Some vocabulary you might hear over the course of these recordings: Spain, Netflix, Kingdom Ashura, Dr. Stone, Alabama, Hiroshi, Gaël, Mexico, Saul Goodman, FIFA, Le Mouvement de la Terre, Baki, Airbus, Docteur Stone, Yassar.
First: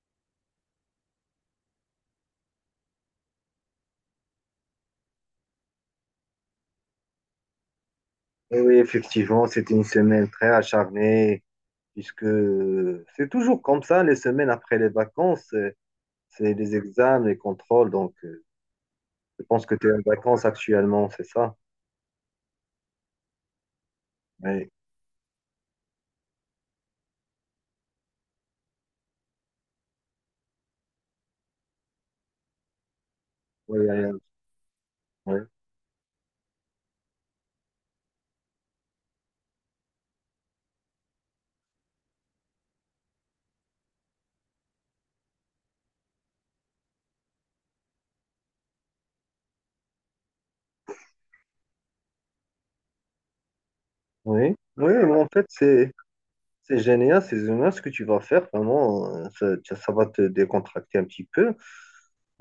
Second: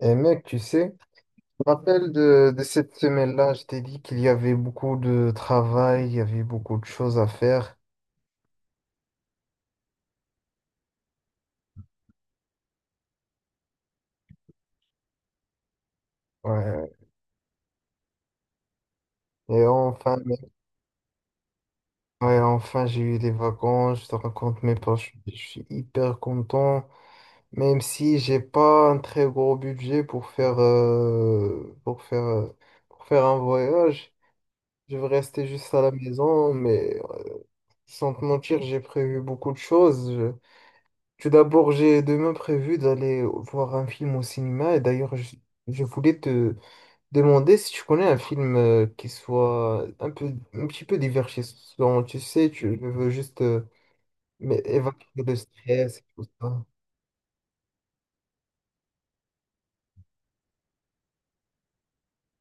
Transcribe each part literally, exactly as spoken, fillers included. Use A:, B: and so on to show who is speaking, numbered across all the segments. A: Et mec, tu sais, je me rappelle de, de cette semaine-là, je t'ai dit qu'il y avait beaucoup de travail, il y avait beaucoup de choses à faire.
B: Et oui, effectivement, c'était une semaine très acharnée, puisque c'est toujours comme ça, les semaines après les vacances, euh, c'est les
A: Ouais.
B: examens, les contrôles. Donc, euh, je pense
A: Et
B: que tu es en
A: enfin, mec,
B: vacances actuellement, c'est ça?
A: ouais, enfin j'ai eu des vacances, je te raconte
B: Oui,
A: mes poches, je je suis hyper content, même si j'ai pas un très gros budget pour faire, euh, pour faire, euh, pour faire un
B: oui,
A: voyage.
B: oui.
A: Je vais
B: Oui,
A: rester juste à la maison, mais euh, sans te mentir, j'ai prévu beaucoup de choses. Tout d'abord, j'ai demain prévu d'aller voir un film au cinéma et d'ailleurs, je, je voulais te demander si tu connais un film euh, qui soit un peu, un petit peu divertissant. Tu sais, tu, je veux juste euh,
B: oui,
A: m'é-
B: oui,
A: évacuer
B: mais en
A: le
B: fait, c'est
A: stress et tout ça.
B: c'est génial, c'est génial ce que tu vas faire, vraiment, euh, ça, ça- ça va te décontracter un petit peu.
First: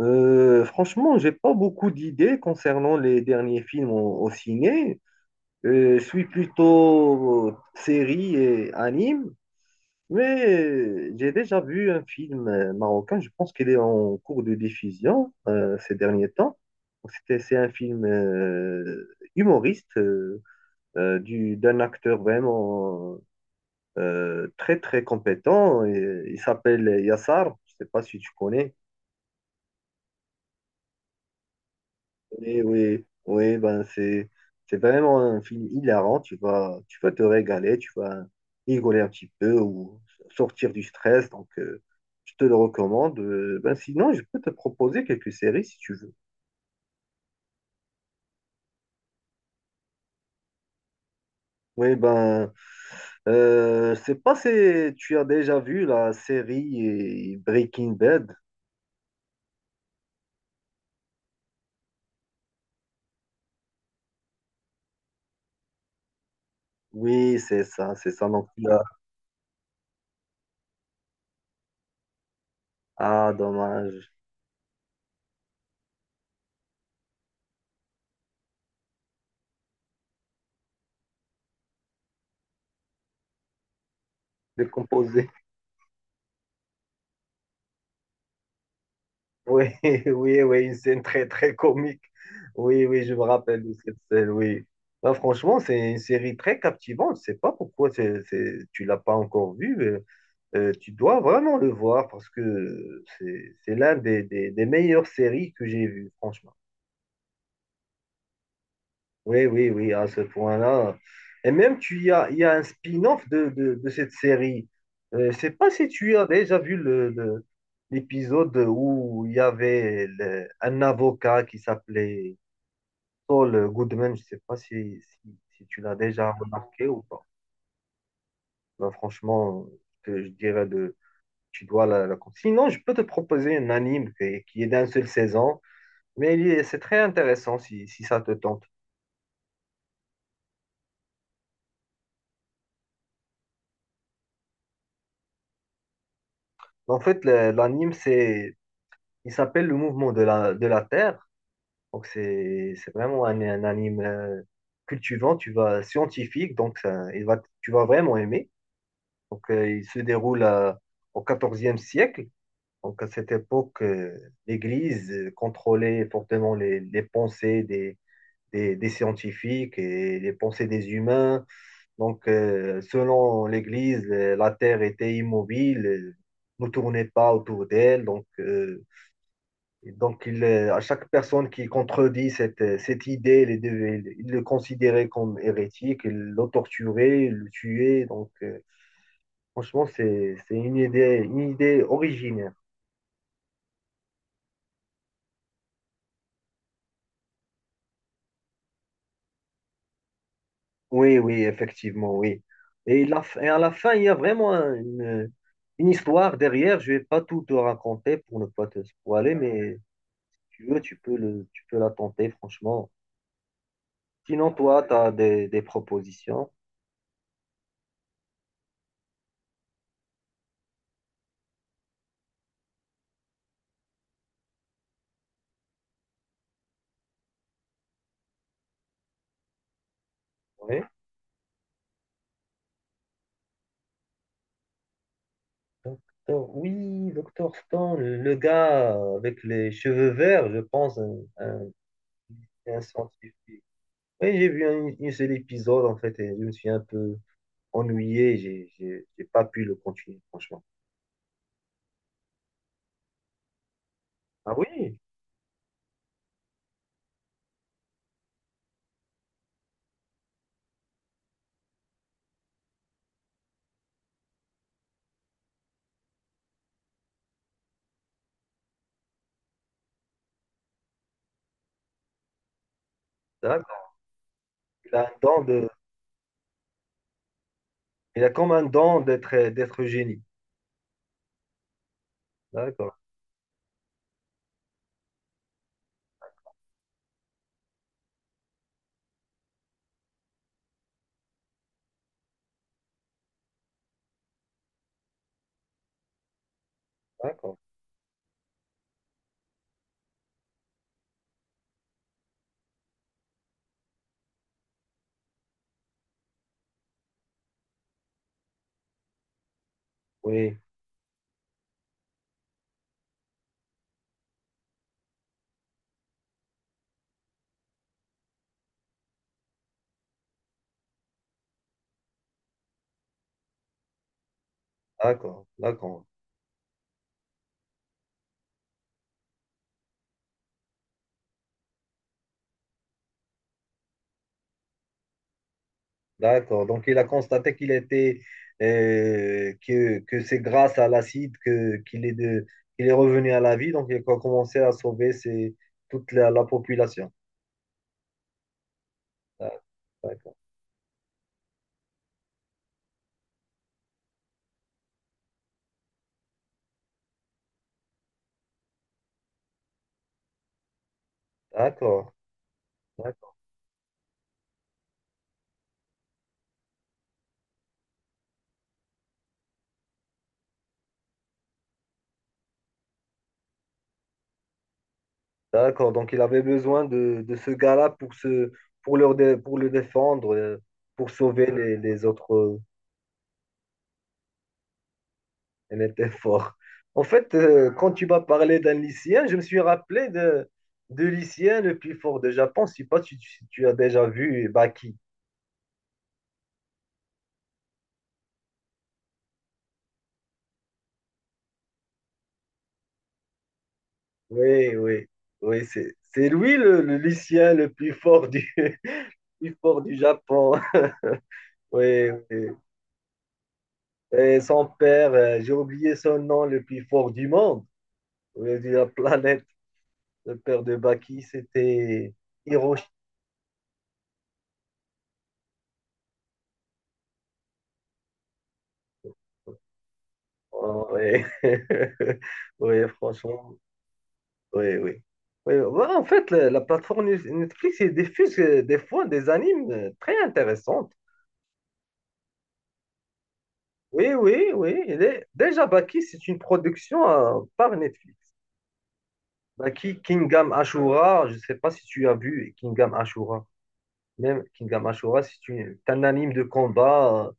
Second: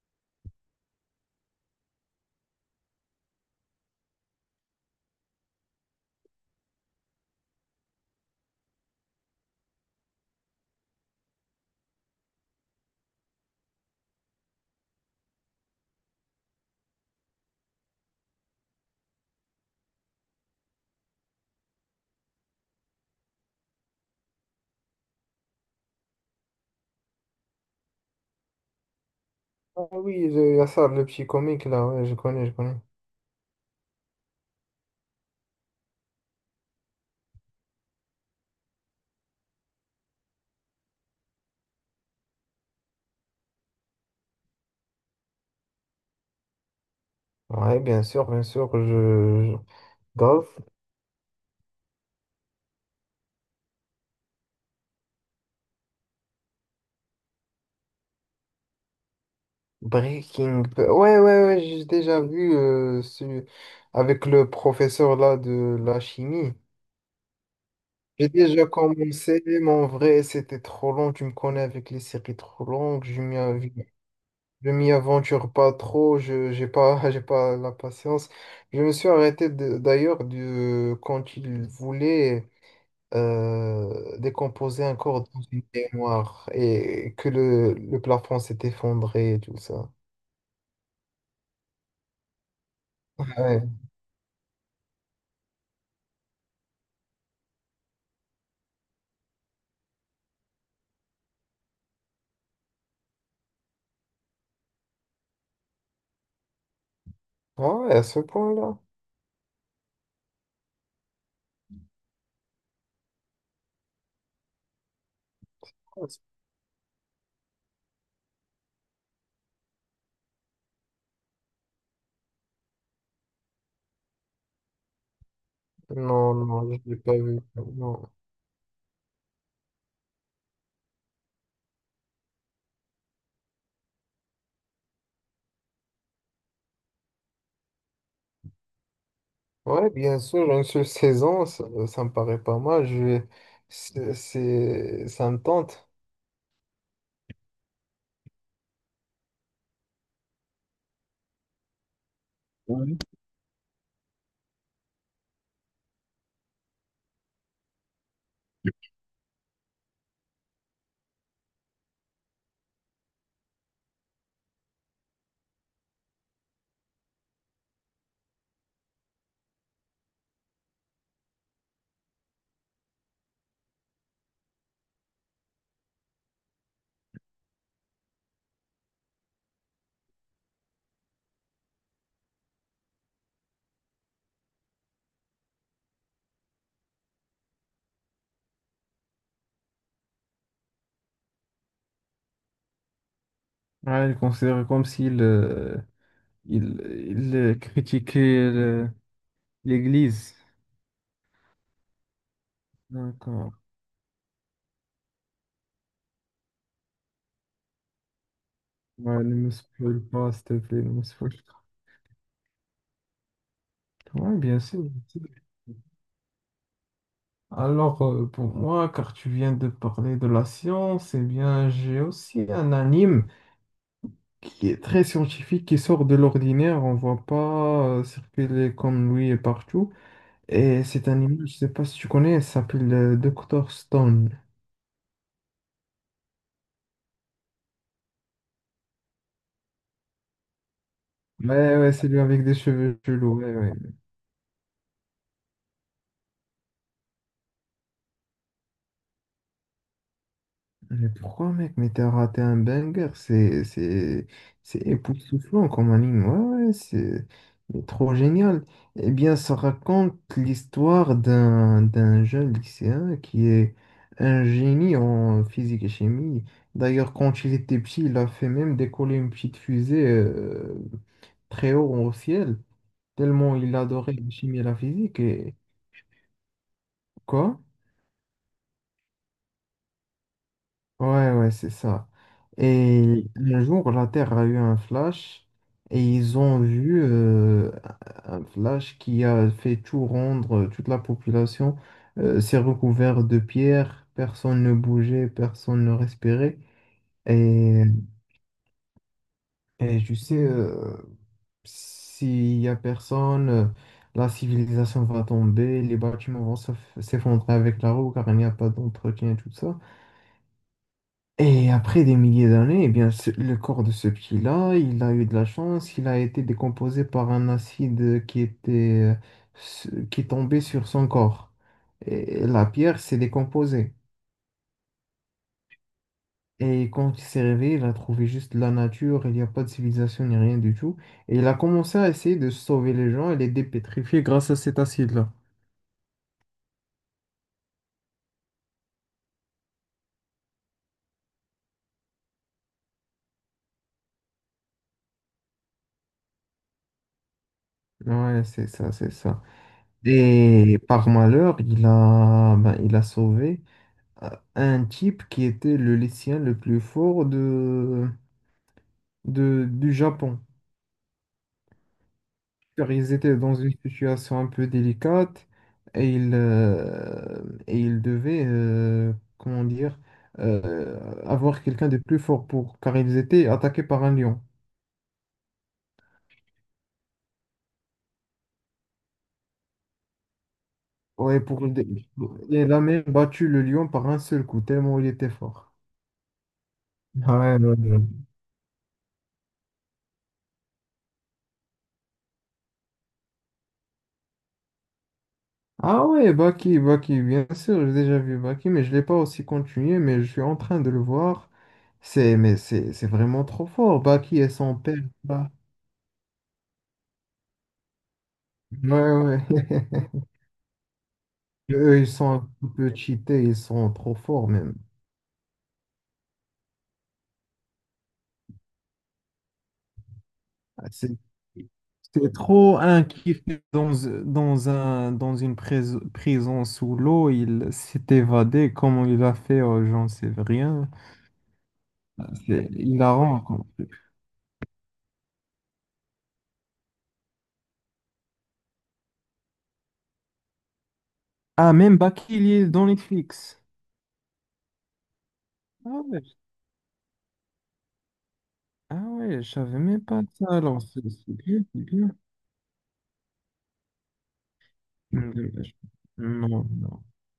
B: Euh, franchement, j'ai pas beaucoup d'idées concernant les derniers films au, au ciné. Euh, je suis plutôt euh, série et anime, mais j'ai déjà vu un film euh, marocain, je pense qu'il est en cours de diffusion euh, ces derniers temps. C'était, c'est un film euh, humoriste euh, euh, du, d'un acteur vraiment euh, très très compétent. Il, il s'appelle Yassar, je ne sais pas si tu connais.
A: Ah oui, il y a ça, le petit comique là, ouais, je connais, je
B: Oui,
A: connais.
B: oui, oui, ben c'est c'est vraiment un film hilarant. Tu vas, tu vas te régaler, tu vas rigoler un petit peu ou sortir du stress. Donc, euh, je te le recommande. Euh, ben sinon, je peux te proposer quelques séries si tu veux.
A: Ouais, bien sûr, bien sûr, je, je- grave.
B: Oui, ben, euh, je sais pas si tu as déjà vu la série euh, Breaking Bad.
A: Breaking Bad. Ouais, ouais, ouais, j'ai déjà vu euh, celui- avec le professeur là de la chimie.
B: Oui, c'est ça, c'est ça.
A: J'ai
B: Donc,
A: déjà
B: tu as-
A: commencé, mais en vrai, c'était trop long. Tu me connais avec les séries trop longues. Je
B: ah,
A: m'y av-
B: dommage,
A: je m'y aventure pas trop. Je j'ai pas, j'ai pas la patience. Je me suis arrêté de- d'ailleurs de, quand il voulait euh, décomposer un corps
B: décomposé.
A: dans une noire et que le, le plafond s'est effondré et tout
B: Oui,
A: ça.
B: oui, oui, une scène très, très comique. Oui, oui, je me rappelle
A: Ouais.
B: de cette scène, oui. Bah, franchement, c'est une série très captivante. Je sais pas pourquoi c'est, c'est- tu l'as pas encore vue, mais, euh, tu dois vraiment le voir parce que c'est, c'est l'un des, des, des meilleures séries que j'ai vues, franchement.
A: Ah ouais, à ce point-là.
B: Oui, oui, oui, à ce point-là. Et même, tu y as, il y a un spin-off de, de, de cette série. Euh, je sais pas si tu as déjà vu le, le- l'épisode où il y avait le- un avocat qui s'appelait Saul Goodman. Je sais pas si, si, si tu l'as déjà
A: Non, non, je
B: remarqué
A: l'ai
B: ou
A: pas
B: pas.
A: vu. Non.
B: Ben, franchement, que je dirais de, tu dois la, la... Sinon, je peux te proposer un anime qui, qui est d'un seul saison, mais il est- c'est très intéressant si, si ça te tente.
A: Ouais, bien sûr, une seule saison, ça, ça me paraît pas mal. Je vais- c'est, c'est- ça me tente.
B: En fait, le- l'anime, c'est il s'appelle Le Mouvement de la, de la Terre. Donc, c'est, c'est vraiment un, un anime euh, cultivant, tu vas, scientifique, donc ça- il va, tu vas vraiment aimer. Donc, euh, il se déroule à- Au quatorzième siècle. Donc, à cette époque, euh, l'Église euh, contrôlait fortement les, les pensées des, des, des scientifiques et les pensées des humains. Donc, euh, selon l'Église, euh, la Terre était immobile, euh, ne tournait pas autour d'elle. Donc, euh, et donc, il, euh, à chaque personne qui contredit cette, euh, cette idée, il, devait- il le considérait comme hérétique, il le torturait, il le tuait. Donc, euh, franchement, c'est, c'est une idée, une idée originaire.
A: Ouais, il considère comme s'il euh, il, il, euh, critiquait le- l'Église.
B: Oui, oui, effectivement, oui. Et, la f- et
A: D'accord.
B: à la fin, il y a vraiment un- une, une histoire derrière. Je vais pas tout te raconter pour ne pas te
A: Ouais,
B: spoiler,
A: ne me
B: mais
A: spoil pas, s'il te
B: tu veux,
A: plaît, ne
B: tu
A: me
B: peux
A: spoil
B: le, tu
A: pas.
B: peux la tenter, franchement.
A: Ouais,
B: Sinon,
A: bien sûr.
B: toi, tu
A: Bien
B: as
A: sûr.
B: des, des propositions.
A: Alors, euh, pour moi, car tu viens de parler de la science, eh bien, j'ai aussi un anime qui est très scientifique, qui sort de l'ordinaire, on ne voit pas euh, circuler comme lui partout.
B: Oui.
A: Et cet animal, je ne sais pas si tu connais, il s'appelle euh, docteur Stone.
B: Docteur- oui, Docteur Stone, le gars avec les cheveux verts, je pense, un, un-
A: Ouais, ouais, c'est lui avec des
B: un
A: cheveux
B: scientifique.
A: chelous. Ouais,
B: Oui,
A: ouais.
B: j'ai vu un, un seul épisode, en fait, et je me suis un peu ennuyé, j'ai j'ai- j'ai pas pu le continuer, franchement.
A: Mais pourquoi, mec? Mais t'as raté un banger. C'est, c'est,
B: Ah
A: c'est
B: oui,
A: époustouflant comme anime. Ouais, ouais, c'est mais trop génial. Eh bien, ça raconte l'histoire d'un, d'un jeune lycéen qui est un génie en physique et chimie. D'ailleurs, quand il était petit, il a fait même décoller une petite fusée euh, très haut au ciel, tellement il
B: d'accord.
A: adorait la chimie et la
B: Il a un
A: physique.
B: don
A: Et
B: de,
A: quoi?
B: il a comme un don d'être d'être génie.
A: Ouais, ouais, c'est ça.
B: D'accord,
A: Et un jour, la Terre a eu un flash et ils ont vu euh, un flash qui a fait tout rendre, euh, toute la population euh, s'est recouverte de pierres, personne ne bougeait, personne ne respirait.
B: d'accord.
A: Et, et tu sais, euh, s'il y a personne, euh, la civilisation va tomber, les bâtiments vont s'eff- s'effondrer avec la roue car il n'y a pas d'entretien et tout ça.
B: Oui,
A: Et après des milliers d'années, eh bien, ce- le corps de ce pied-là, il a eu de la chance, il a été décomposé par un acide qui était, ce- qui tombait sur son corps. Et la pierre s'est décomposée.
B: d'accord, d'accord.
A: Et quand il s'est réveillé, il a trouvé juste la nature, il n'y a pas de civilisation ni rien du tout. Et il a commencé à essayer de sauver les gens et les dépétrifier grâce à cet acide-là.
B: D'accord. Donc, il a constaté qu'il était euh, que, que c'est grâce à l'acide que qu'il est de qu'il est revenu à la vie. Donc, il a commencé à sauver ses- toute la, la population.
A: Ouais, c'est ça, c'est ça.
B: D'accord. D'accord.
A: Et par malheur, il a, ben, il a sauvé à un type qui était le lycéen le plus fort de, de- du Japon.
B: D'accord.
A: Car ils
B: D'accord.
A: étaient dans une situation un peu délicate et ils, euh, et ils devaient, euh, comment dire, euh, avoir quelqu'un de plus fort pour, car ils étaient attaqués par un lion.
B: D'accord. Donc, il avait besoin de, de ce gars-là pour se pour leur dé- pour le défendre, euh, pour
A: Ouais,
B: sauver
A: pour, le
B: les,
A: dé-
B: les autres. euh,
A: et il a même battu le lion par un seul coup, tellement il était fort.
B: Elle était fort. En fait,
A: Ouais, ouais,
B: euh, quand
A: ouais.
B: tu m'as parlé d'un lycéen, je me suis rappelé de, de lycéen le plus fort de Japon. Je ne sais pas si tu, si tu as déjà vu Baki.
A: Ah ouais, Baki, Baki, bien sûr, j'ai déjà vu Baki, mais je ne l'ai pas aussi continué, mais je suis en train de le voir. C'est, mais c'est, c'est vraiment trop fort, Baki et
B: Oui,
A: son père
B: oui,
A: là.
B: oui, c'est, c'est lui le, le lycéen le plus fort du,
A: Ouais, ouais.
B: plus fort du Japon.
A: Eux, ils
B: Oui,
A: sont un
B: oui.
A: petit peu cheatés, ils sont trop
B: Et
A: forts
B: son
A: même.
B: père, euh, j'ai oublié son nom, le plus fort du monde, oui, de la planète. Le père de
A: Ah, c'est
B: Baki, c'était
A: c'est trop
B: Hiroshi.
A: un kiff dans, dans un, dans une prise- prison sous l'eau, il s'est évadé, comment il a fait, euh, j'en sais
B: Oh,
A: rien.
B: oui.
A: Ah, c'est
B: Oui,
A: hilarant.
B: franchement.
A: Quoi.
B: Oui, oui. Oui, voilà en fait, la, la plateforme Net- Netflix, il diffuse euh, des fois des animes euh, très intéressantes.
A: Ah, même Baki, il est dans Netflix.
B: Oui, oui, oui. Il est... Déjà,
A: Ah
B: Baki,
A: ouais.
B: c'est une production euh, par Netflix.
A: Ah ouais, je savais
B: Baki,
A: même pas ça.
B: Kingdom
A: Alors, c'est
B: Ashura, je
A: c'est
B: ne sais
A: bien,
B: pas
A: c'est
B: si tu
A: bien.
B: as vu Kingdom Ashura. Même Kingdom Ashura, c'est
A: Mm.
B: une- c'est un anime de
A: Non, non.
B: combat.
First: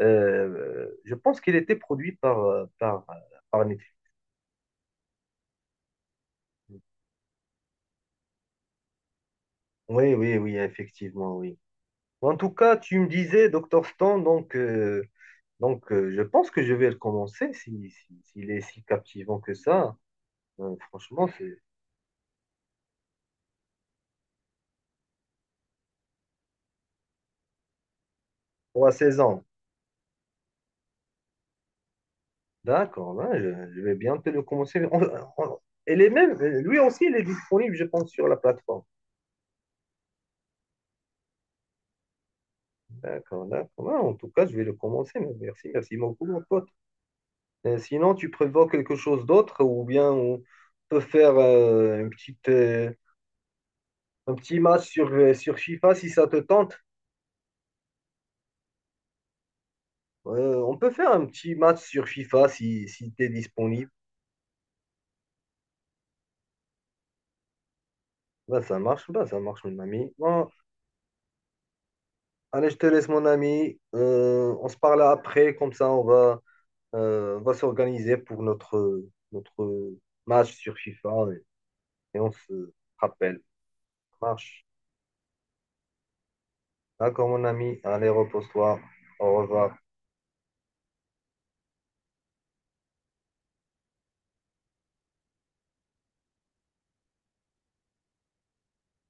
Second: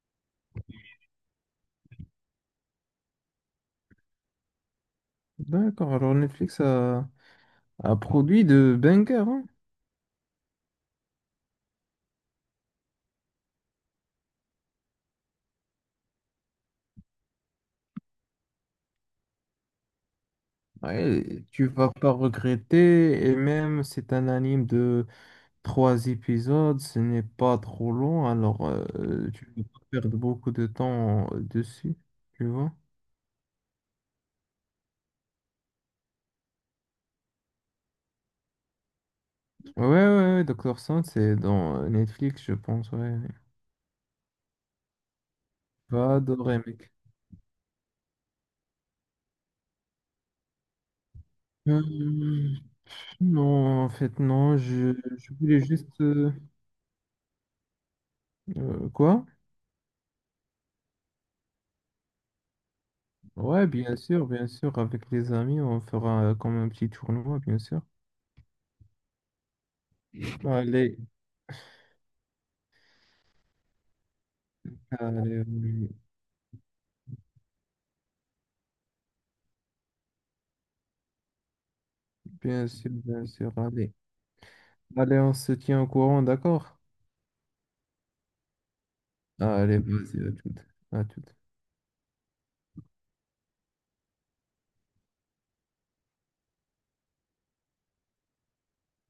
B: euh, euh, je pense qu'il était produit par, euh, par, euh, par Netflix.
A: D'accord, alors Netflix a, a produit de bangers, hein.
B: Oui, oui, oui, effectivement, oui. En tout cas, tu me disais, docteur Stone, donc. Euh, Donc, euh, je pense que je vais le commencer si, si- s'il est si captivant que ça. Euh, franchement,
A: Ouais,
B: c'est
A: tu vas pas regretter. Et même, c'est un anime de trois épisodes. Ce n'est pas trop long, alors
B: pour à seize
A: euh,
B: ans.
A: tu vas pas perdre beaucoup de temps euh, dessus. Tu vois?
B: D'accord, hein, je, je vais bien te le commencer. On- on- Elle est même, euh, lui aussi, il est disponible, je pense, sur la plateforme.
A: Ouais, ouais, ouais, Docteur Stone, c'est dans euh, Netflix, je pense. Ouais.
B: D'accord, d'accord. Ah, en tout cas, je vais le commencer. Mais merci, merci
A: Va
B: beaucoup, mon
A: adorer,
B: pote.
A: mec.
B: Euh, sinon, tu prévois quelque chose d'autre ou bien on peut faire
A: Euh,
B: euh, une petite, euh,
A: Non, en fait,
B: un
A: non,
B: petit match
A: je,
B: sur, euh,
A: je
B: sur
A: voulais juste…
B: FIFA si ça
A: euh,
B: te tente.
A: euh, quoi?
B: Euh, on peut faire un petit match sur FIFA si, si tu es
A: Ouais,
B: disponible.
A: bien sûr, bien sûr, avec les amis, on fera euh, comme un petit tournoi, bien sûr.
B: Bah, ça marche, bah, ça marche, mon ami. Bon,
A: Allez,
B: allez, je te laisse, mon ami. Euh, on se parle
A: allez,
B: après, comme
A: euh,
B: ça, on va, euh, on va s'organiser pour notre, notre match sur FIFA et, et on
A: bien
B: se
A: sûr, bien
B: rappelle.
A: sûr, allez.
B: Ça marche.
A: Allez, on se tient au courant, d'accord?
B: D'accord, mon ami. Allez, repose-toi. Au revoir.
A: Allez, vas-y, à tout. À tout.